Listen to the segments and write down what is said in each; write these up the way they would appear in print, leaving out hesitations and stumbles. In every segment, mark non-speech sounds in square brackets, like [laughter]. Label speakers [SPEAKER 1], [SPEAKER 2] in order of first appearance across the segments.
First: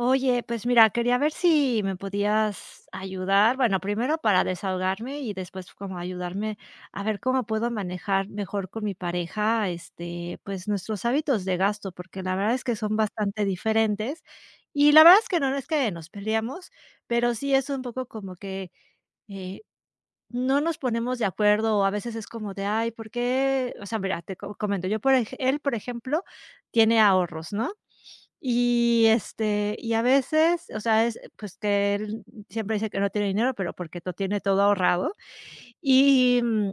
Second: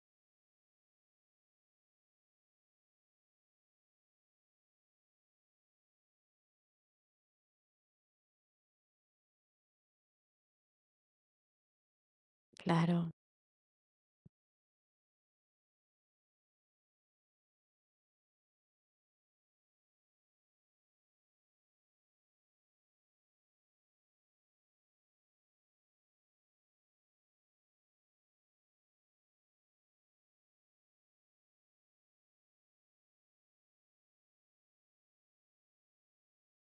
[SPEAKER 1] Oye, pues mira, quería ver si me podías ayudar, bueno, primero para desahogarme y después como ayudarme a ver cómo puedo manejar mejor con mi pareja, este, pues nuestros hábitos de gasto, porque la verdad es que son
[SPEAKER 2] Claro.
[SPEAKER 1] bastante diferentes y la verdad es que no, no es que nos peleamos, pero sí es un poco como que eh, no nos ponemos de acuerdo o a veces es como de, ay, ¿por qué? O sea, mira, comento, él, por ejemplo, tiene ahorros, ¿no? Y, este, y a veces, o sea, es, pues, que él siempre dice que no tiene dinero, pero porque lo tiene todo ahorrado. Y, mm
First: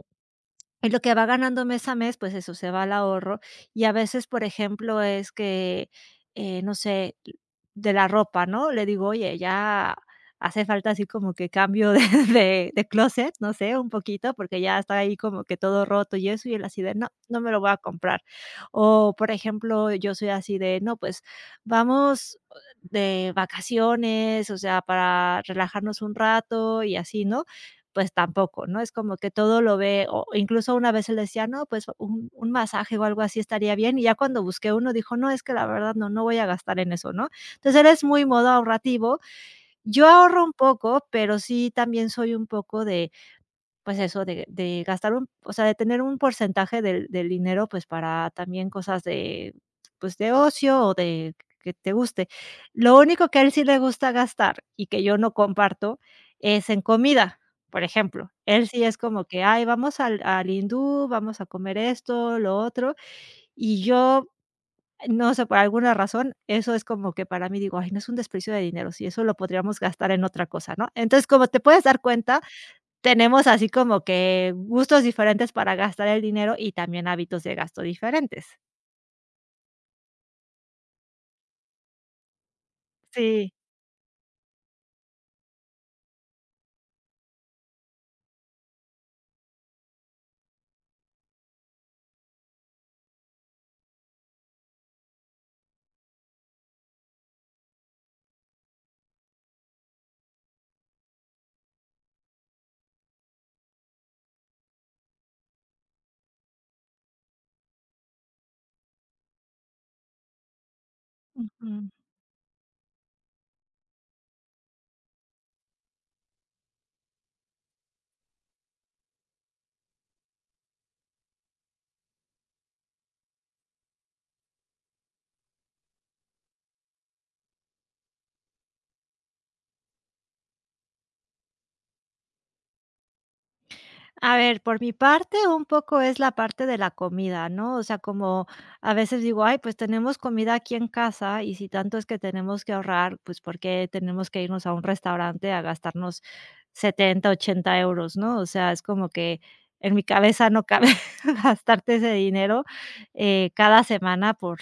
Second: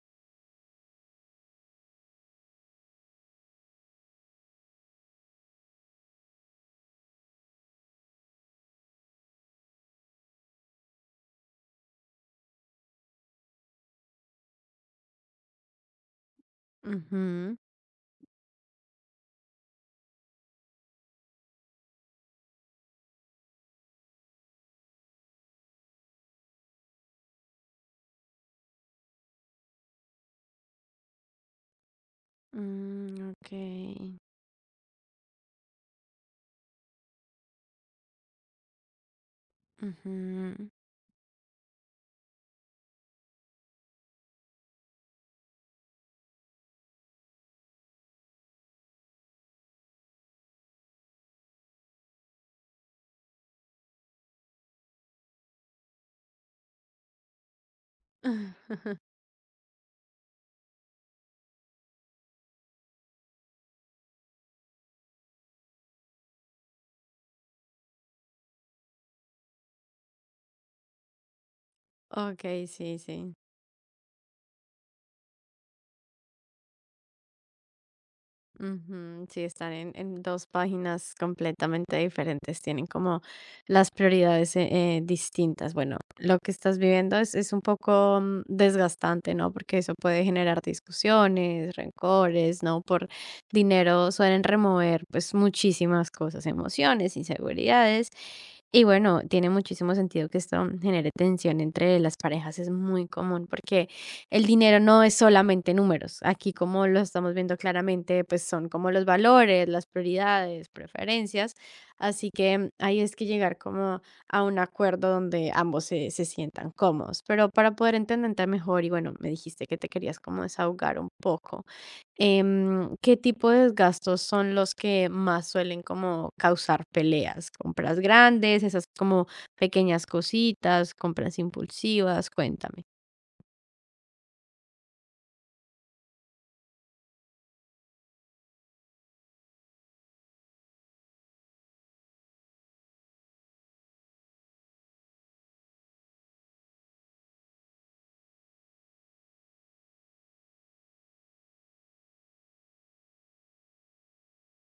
[SPEAKER 1] y lo que va ganando mes a mes, pues eso, se va al ahorro. Y a veces, por ejemplo, es que, no sé, de la ropa, ¿no? Le digo: "Oye, ya hace falta así como que cambio de [laughs] de clóset, no sé, un poquito, porque ya está ahí como que todo roto y eso", y él así de: "No, no me
[SPEAKER 2] Ujú.
[SPEAKER 1] lo voy a comprar". O, por ejemplo, yo soy así de: "No, pues vamos de vacaciones, o sea, para relajarnos un rato y así", ¿no? Pues tampoco, ¿no? Es como que todo lo ve, o incluso una vez él decía: "No, pues un masaje o algo
[SPEAKER 2] Mm,
[SPEAKER 1] así estaría bien", y ya
[SPEAKER 2] okey.
[SPEAKER 1] cuando busqué uno dijo: "No, es que la verdad no, no voy a gastar en eso", ¿no? Entonces, él es muy modo ahorrativo. Yo ahorro un
[SPEAKER 2] Ujú.
[SPEAKER 1] poco, pero sí también soy un poco de pues eso, de gastar un o sea, de tener un porcentaje del dinero, pues, para también cosas de, pues, de ocio o de que te guste. Lo único que a él sí le gusta gastar y que yo no comparto es en comida, por ejemplo. Él sí es
[SPEAKER 2] [laughs]
[SPEAKER 1] como que: "Ay, vamos al hindú, vamos a comer esto, lo otro", y yo, no sé, por alguna razón, eso es como que para mí digo: "Ay, no es un desperdicio de dinero, si eso lo podríamos gastar en otra cosa", ¿no? Entonces, como te puedes dar cuenta,
[SPEAKER 2] Okey, sí, sí.
[SPEAKER 1] tenemos así como que gustos diferentes para gastar el dinero y también hábitos de gasto diferentes.
[SPEAKER 2] Ujú, sí, están en dos páginas completamente diferentes, tienen como
[SPEAKER 1] Sí,
[SPEAKER 2] las prioridades distintas. Bueno, lo que estás viviendo es un poco desgastante, ¿no? Porque eso puede generar discusiones, rencores, ¿no? Por dinero suelen remover pues muchísimas cosas, emociones, inseguridades. Y bueno, tiene muchísimo sentido que esto genere tensión entre las parejas, es muy común porque el dinero no es solamente números. Aquí, como lo estamos viendo claramente, pues son como los valores, las prioridades, preferencias.
[SPEAKER 1] ujú.
[SPEAKER 2] Así que ahí es que llegar como a un acuerdo donde ambos se sientan cómodos. Pero para poder entenderte mejor, y bueno, me dijiste que te querías como desahogar un poco, ¿qué tipo de gastos son los que más suelen como causar peleas? ¿Compras grandes, esas como pequeñas cositas, compras impulsivas? Cuéntame.
[SPEAKER 1] A ver, por mi parte, un poco es la parte de la comida, ¿no? O sea, como a veces digo: "Ay, pues tenemos comida aquí en casa, y si tanto es que tenemos que ahorrar, pues, ¿por qué tenemos que irnos a un restaurante a gastarnos 70 80 euros?", ¿no? O sea, es como que en mi cabeza no cabe [laughs] gastarte ese dinero, cada semana por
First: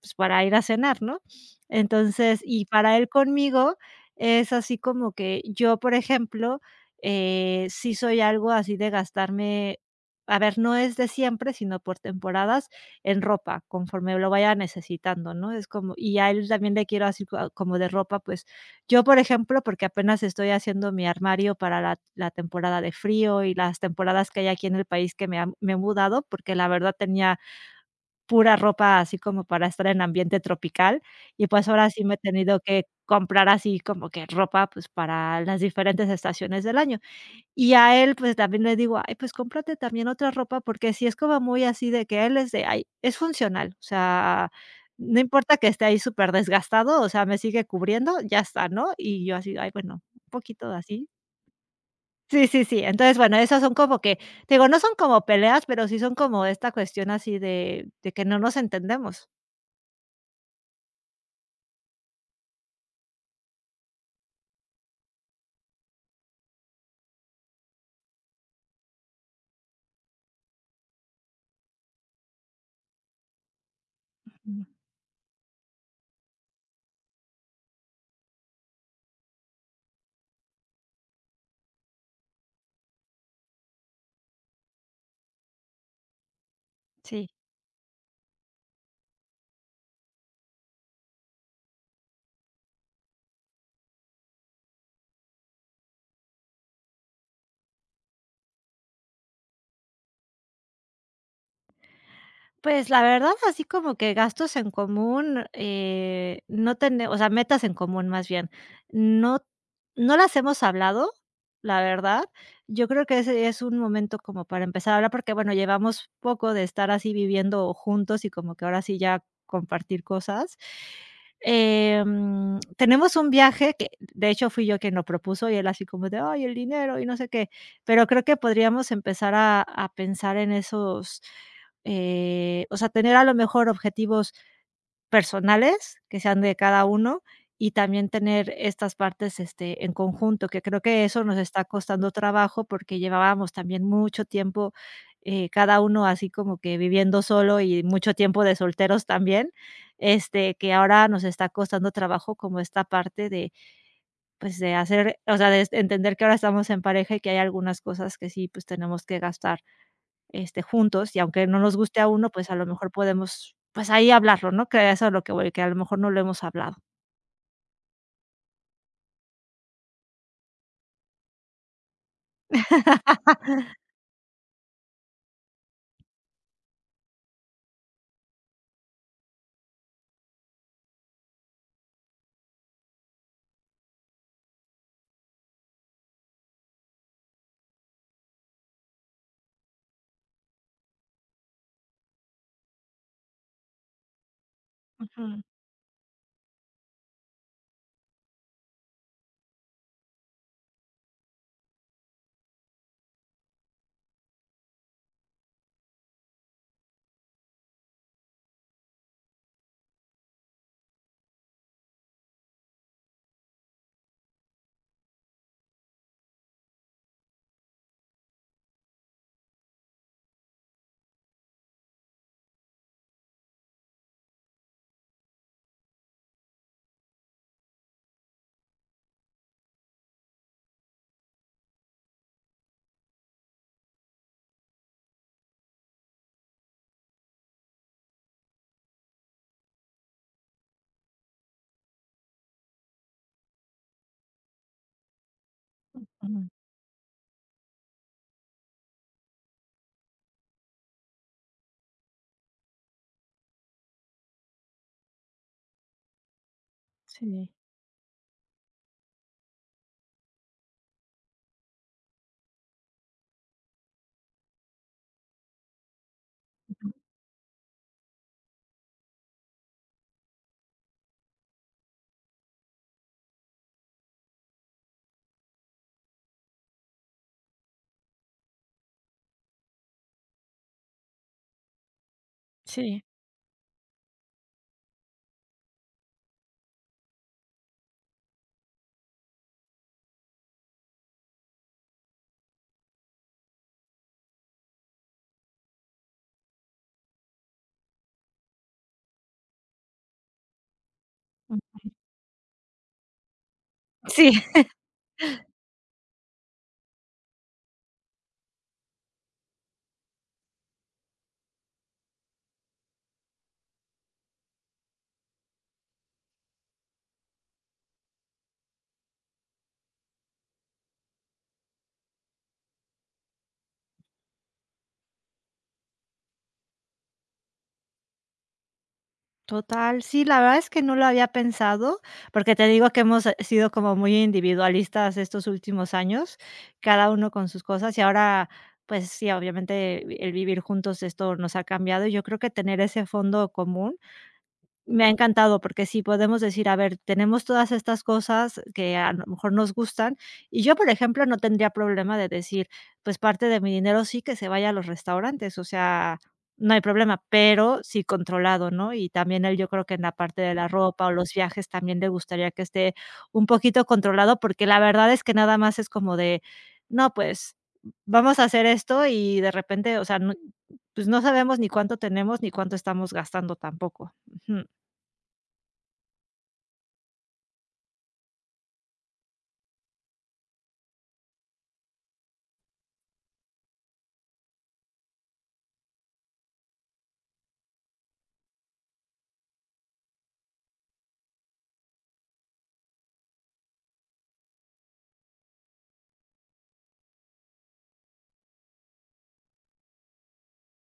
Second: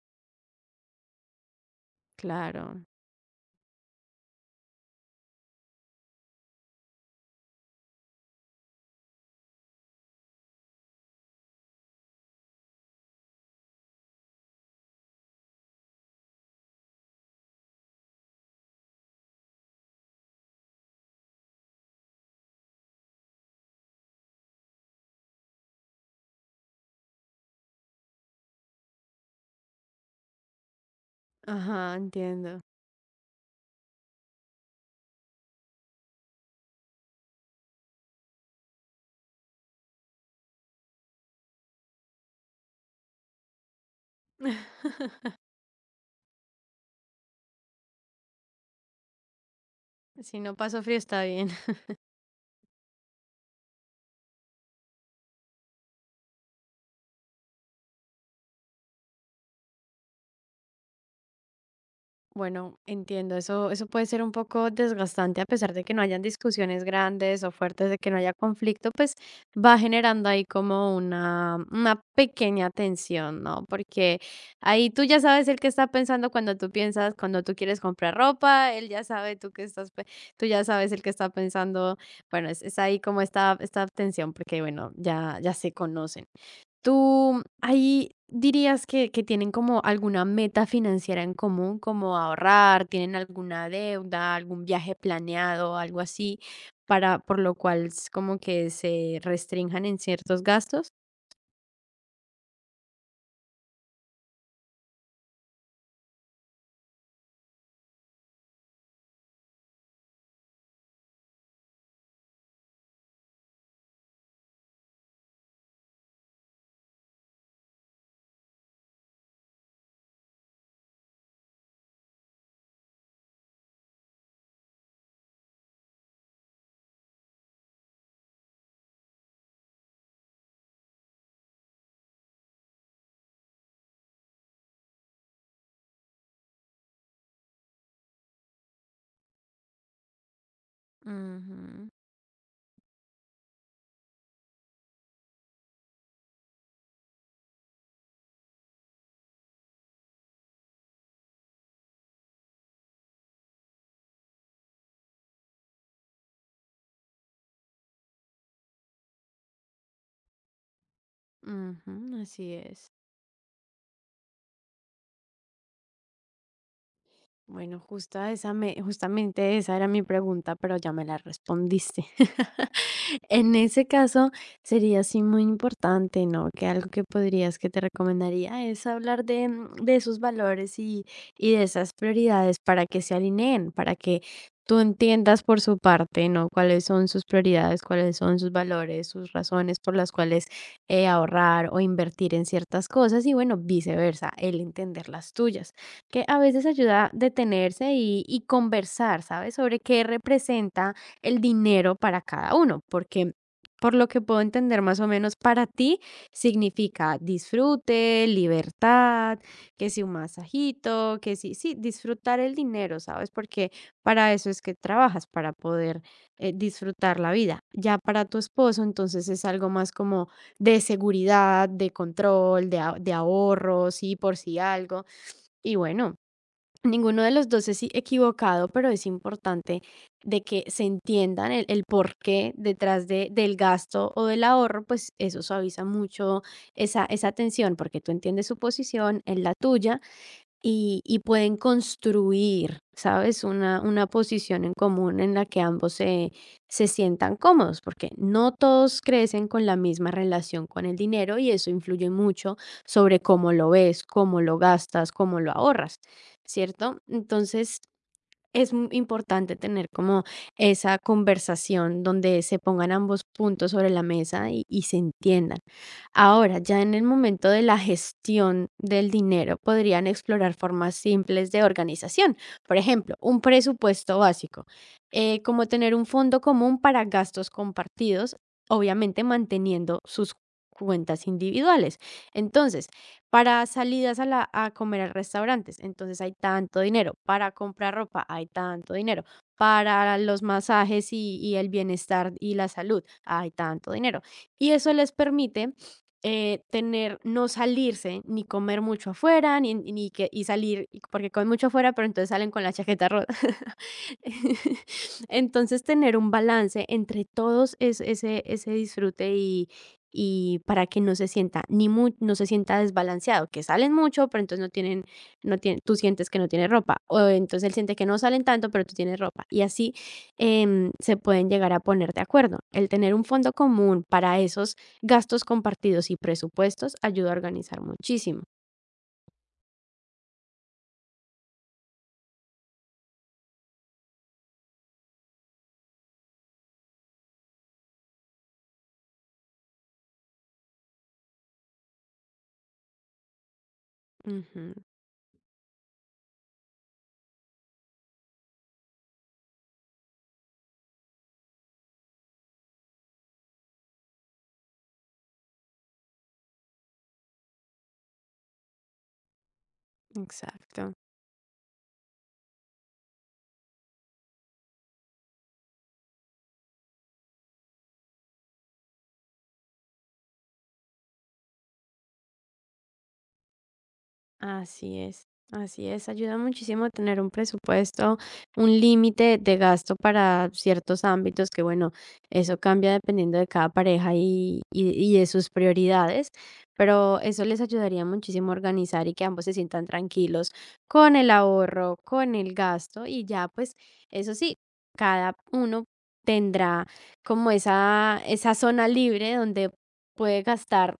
[SPEAKER 1] pues, para ir a cenar, ¿no? Entonces, y
[SPEAKER 2] Claro.
[SPEAKER 1] para él conmigo es así como que yo, por ejemplo, sí soy algo así de gastarme, a ver, no es de siempre, sino por temporadas en ropa, conforme lo vaya necesitando, ¿no? Es como y a él también le quiero así co como de ropa, pues, yo, por ejemplo, porque apenas estoy haciendo mi armario para la temporada de frío y las temporadas que hay aquí en el país que me he mudado, porque la verdad tenía pura ropa así como para estar en ambiente tropical, y pues ahora
[SPEAKER 2] Ajá,
[SPEAKER 1] sí me he tenido
[SPEAKER 2] entiendo.
[SPEAKER 1] que comprar así como que ropa, pues, para las diferentes estaciones del año. Y a él, pues, también le digo: "Ay, pues cómprate también otra ropa", porque si es como muy así de que él es de: "Ay, es funcional", o sea,
[SPEAKER 2] [laughs]
[SPEAKER 1] no importa que esté ahí súper desgastado o sea, me sigue cubriendo, ya está, ¿no? Y yo así: "Ay, bueno, un
[SPEAKER 2] Si no
[SPEAKER 1] poquito de
[SPEAKER 2] paso frío
[SPEAKER 1] así".
[SPEAKER 2] está bien. [laughs]
[SPEAKER 1] Sí, sí, sí. Entonces, bueno, esos son como que, te digo, no son como peleas, pero sí son como esta cuestión así de que no nos entendemos.
[SPEAKER 2] Bueno, entiendo, eso puede ser un poco desgastante a pesar de que no hayan discusiones grandes o fuertes, de que no haya conflicto, pues va generando ahí como una pequeña tensión, ¿no? Porque
[SPEAKER 1] Mm,
[SPEAKER 2] ahí tú ya sabes el que está pensando cuando tú piensas, cuando tú quieres comprar ropa, él ya sabe tú que estás, tú ya sabes el que está pensando, bueno, es ahí como esta tensión porque bueno, ya se conocen.
[SPEAKER 1] sí.
[SPEAKER 2] ¿Tú ahí dirías que tienen como alguna meta financiera en común, como ahorrar, tienen alguna deuda, algún viaje planeado, algo así, para por lo cual es como que se restrinjan en ciertos gastos?
[SPEAKER 1] Pues, la verdad, así como que gastos en común, no tene o sea, metas en común, más bien. No no las hemos hablado, la verdad. Yo creo que ese es un momento como para empezar a hablar, porque, bueno, llevamos poco de estar así viviendo juntos y como que ahora sí ya compartir cosas. Em, tenemos un viaje que, de hecho, fui yo quien lo propuso, y él así como de: "Ay, el dinero", y no sé qué. Pero creo que podríamos empezar a pensar en esos o sea, tener a lo mejor objetivos personales que sean de cada uno y también tener estas partes, este, en conjunto, que creo que eso nos está
[SPEAKER 2] Ujú,
[SPEAKER 1] costando trabajo porque llevábamos también mucho tiempo, cada uno así como que viviendo solo y mucho tiempo de solteros también, este, que ahora nos está costando trabajo como esta parte de, pues, de hacer, o sea, de entender que ahora estamos en pareja y que hay algunas cosas que sí, pues, tenemos que gastar este, juntos, y aunque no nos guste a
[SPEAKER 2] ujú,
[SPEAKER 1] uno, pues,
[SPEAKER 2] así
[SPEAKER 1] a lo mejor
[SPEAKER 2] es.
[SPEAKER 1] podemos, pues, ahí hablarlo, ¿no? Que eso es lo que voy, que a lo mejor no lo hemos hablado.
[SPEAKER 2] Bueno, justamente esa era mi pregunta, pero ya me la respondiste. [laughs] En ese caso, sería así muy importante, ¿no? Que algo que podrías, que te recomendaría es hablar de, de esos valores y de esas prioridades para que se alineen, para que tú entiendas por su parte, ¿no? Cuáles son sus prioridades, cuáles son sus valores, sus razones por las cuales ahorrar o invertir en ciertas cosas y bueno, viceversa, el entender las
[SPEAKER 1] Ujú,
[SPEAKER 2] tuyas que a veces ayuda a detenerse y conversar, ¿sabes? Sobre qué representa el dinero para cada uno, porque por lo que puedo entender más o menos para ti significa disfrute, libertad, que si un masajito, que si, sí, disfrutar el dinero, ¿sabes? Porque para eso es que trabajas, para poder disfrutar la vida. Ya para tu esposo, entonces es algo más como de seguridad, de control, de ahorros, sí, por si algo. Y bueno, ninguno de los dos es equivocado, pero es importante de que se entiendan el porqué detrás de, del gasto o del ahorro, pues eso suaviza mucho esa tensión, porque tú entiendes su posición, en la tuya, y pueden construir, ¿sabes? Una posición en común en la que ambos
[SPEAKER 1] ujú.
[SPEAKER 2] se sientan cómodos, porque no todos crecen con la misma relación con el dinero y eso influye mucho sobre cómo lo ves, cómo lo gastas, cómo lo ahorras, ¿cierto?
[SPEAKER 1] Sí,
[SPEAKER 2] Entonces, es importante tener como esa conversación donde se pongan ambos puntos sobre la mesa y se entiendan. Ahora, ya
[SPEAKER 1] ujú.
[SPEAKER 2] en el momento de la gestión del dinero, podrían explorar formas simples de organización. Por ejemplo, un presupuesto básico, como tener un fondo común para gastos compartidos, obviamente manteniendo sus cuentas individuales. Entonces,
[SPEAKER 1] Sí,
[SPEAKER 2] para salidas a comer a restaurantes, entonces hay tanto dinero, para comprar ropa hay tanto dinero, para los masajes y el bienestar y la salud hay tanto dinero. Y eso les permite, tener no salirse, ni comer mucho afuera, ni ni que y salir, porque comen mucho
[SPEAKER 1] mm.
[SPEAKER 2] afuera, pero entonces salen con la chaqueta rota. [laughs]
[SPEAKER 1] Sí.
[SPEAKER 2] [laughs] Entonces, tener un balance entre todos es ese disfrute y para que no se sienta ni mu no se sienta desbalanceado, que salen mucho, pero entonces no tienen tú sientes que no tienes ropa, o entonces él siente que no salen tanto, pero tú tienes ropa, y así, se pueden llegar a poner de acuerdo. El tener un fondo común para esos gastos compartidos y presupuestos ayuda a organizar muchísimo.
[SPEAKER 1] Total, sí, la verdad es que no lo había pensado, porque te digo que hemos, sido como muy individualistas estos últimos años, cada uno con sus cosas, y ahora, pues sí, obviamente, el vivir juntos, esto nos ha cambiado, y yo creo que tener ese fondo común
[SPEAKER 2] Ujú,
[SPEAKER 1] me ha encantado porque sí podemos decir, a ver, tenemos todas estas cosas que a lo mejor nos gustan y yo, por ejemplo, no tendría problema de decir, pues parte de mi dinero sí que se vaya a los restaurantes, o sea, no hay problema, pero sí controlado, ¿no? Y también él, yo creo que en la parte de la
[SPEAKER 2] exacto.
[SPEAKER 1] ropa o los viajes también le gustaría que esté un poquito controlado, porque la verdad es que nada más es como de, no, pues vamos a hacer esto y de repente, o sea, no, pues no sabemos ni cuánto tenemos ni cuánto estamos gastando tampoco. Ujú.
[SPEAKER 2] Así es, así es. Ayuda muchísimo tener un presupuesto, un límite de gasto para ciertos ámbitos que, bueno, eso cambia dependiendo de cada pareja y de sus prioridades, pero eso les ayudaría muchísimo a organizar y que ambos se sientan tranquilos con el ahorro, con el gasto y ya, pues, eso sí, cada uno tendrá como esa zona libre donde puede gastar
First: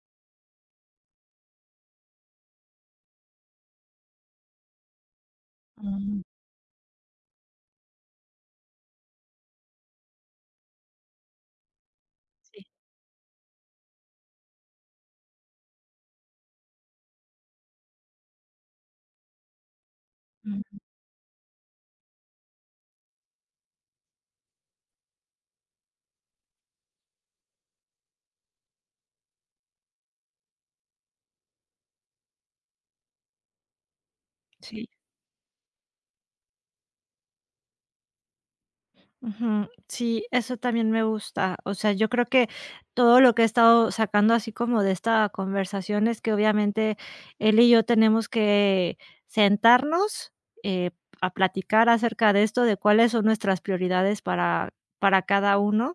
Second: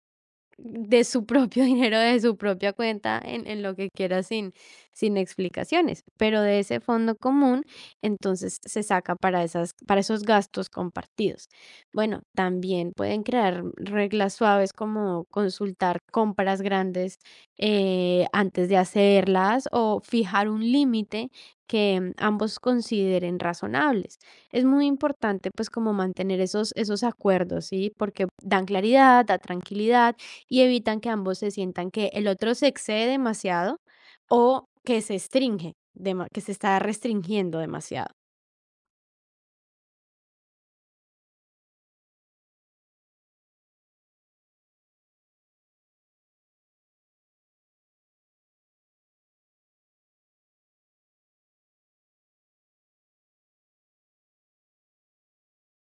[SPEAKER 2] de su propio [laughs] dinero, de su propia cuenta, en lo que quiera sin, sin explicaciones.
[SPEAKER 1] Ah,
[SPEAKER 2] Pero de ese fondo común, entonces se saca para, esas, para esos gastos compartidos. Bueno,
[SPEAKER 1] sí,
[SPEAKER 2] también pueden crear reglas suaves como consultar compras grandes antes de hacerlas o fijar un
[SPEAKER 1] ujú,
[SPEAKER 2] límite que ambos consideren razonables. Es muy importante pues como mantener esos acuerdos, ¿sí? Porque dan claridad, da tranquilidad y evitan que ambos se sientan que el otro se excede demasiado o
[SPEAKER 1] sí,
[SPEAKER 2] que se que se está restringiendo demasiado.
[SPEAKER 1] ujú. Sí, eso también me gusta. O sea, yo creo que todo lo que he estado sacando así como de esta conversación es que obviamente él y yo tenemos que sentarnos, eh, a platicar acerca de esto, de cuáles son nuestras prioridades para cada uno,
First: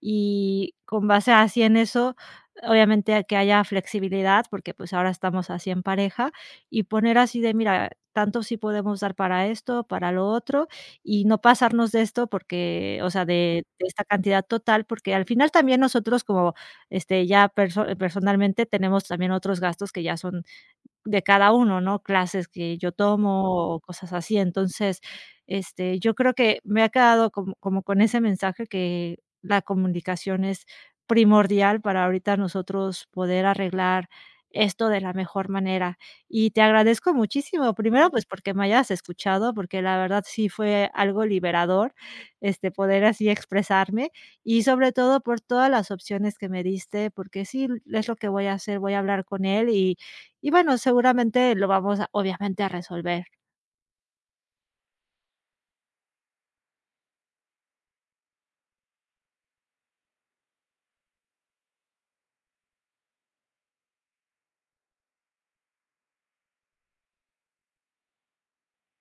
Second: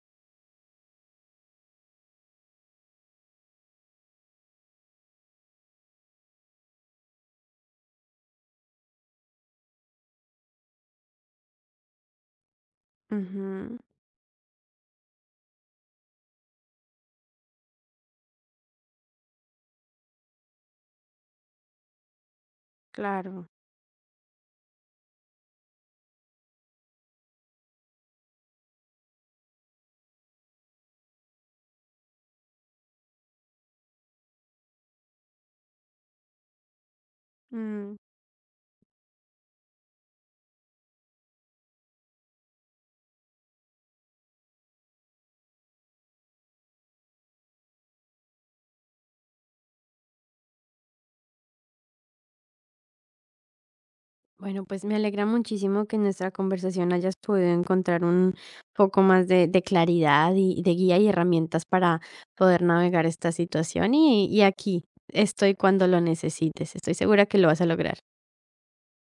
[SPEAKER 1] y con base así en eso, obviamente, a que haya flexibilidad, porque, pues, ahora estamos así en pareja, y poner así de: "Mira, tanto si podemos dar para esto, para lo otro" y no pasarnos de esto porque, o sea, de
[SPEAKER 2] Ujú,
[SPEAKER 1] de esta cantidad total, porque al final también nosotros como, este, personalmente tenemos también otros gastos que ya son de cada uno, ¿no? Clases que yo
[SPEAKER 2] claro.
[SPEAKER 1] tomo o cosas así. Entonces, este, yo creo que me ha quedado como con ese mensaje que la comunicación es primordial para ahorita nosotros poder arreglar esto de la mejor manera. Y te agradezco muchísimo,
[SPEAKER 2] Mm,
[SPEAKER 1] primero, pues, porque me hayas escuchado, porque la verdad sí fue algo liberador, este, poder así expresarme y sobre todo por todas las opciones que me diste, porque sí, es lo que voy a hacer, voy a hablar con él y bueno, seguramente lo vamos a obviamente a resolver.
[SPEAKER 2] bueno, pues me alegra muchísimo que en nuestra conversación hayas podido encontrar un poco más de claridad y de guía y herramientas para poder navegar esta situación y aquí estoy cuando lo necesites. Estoy segura que lo vas a lograr.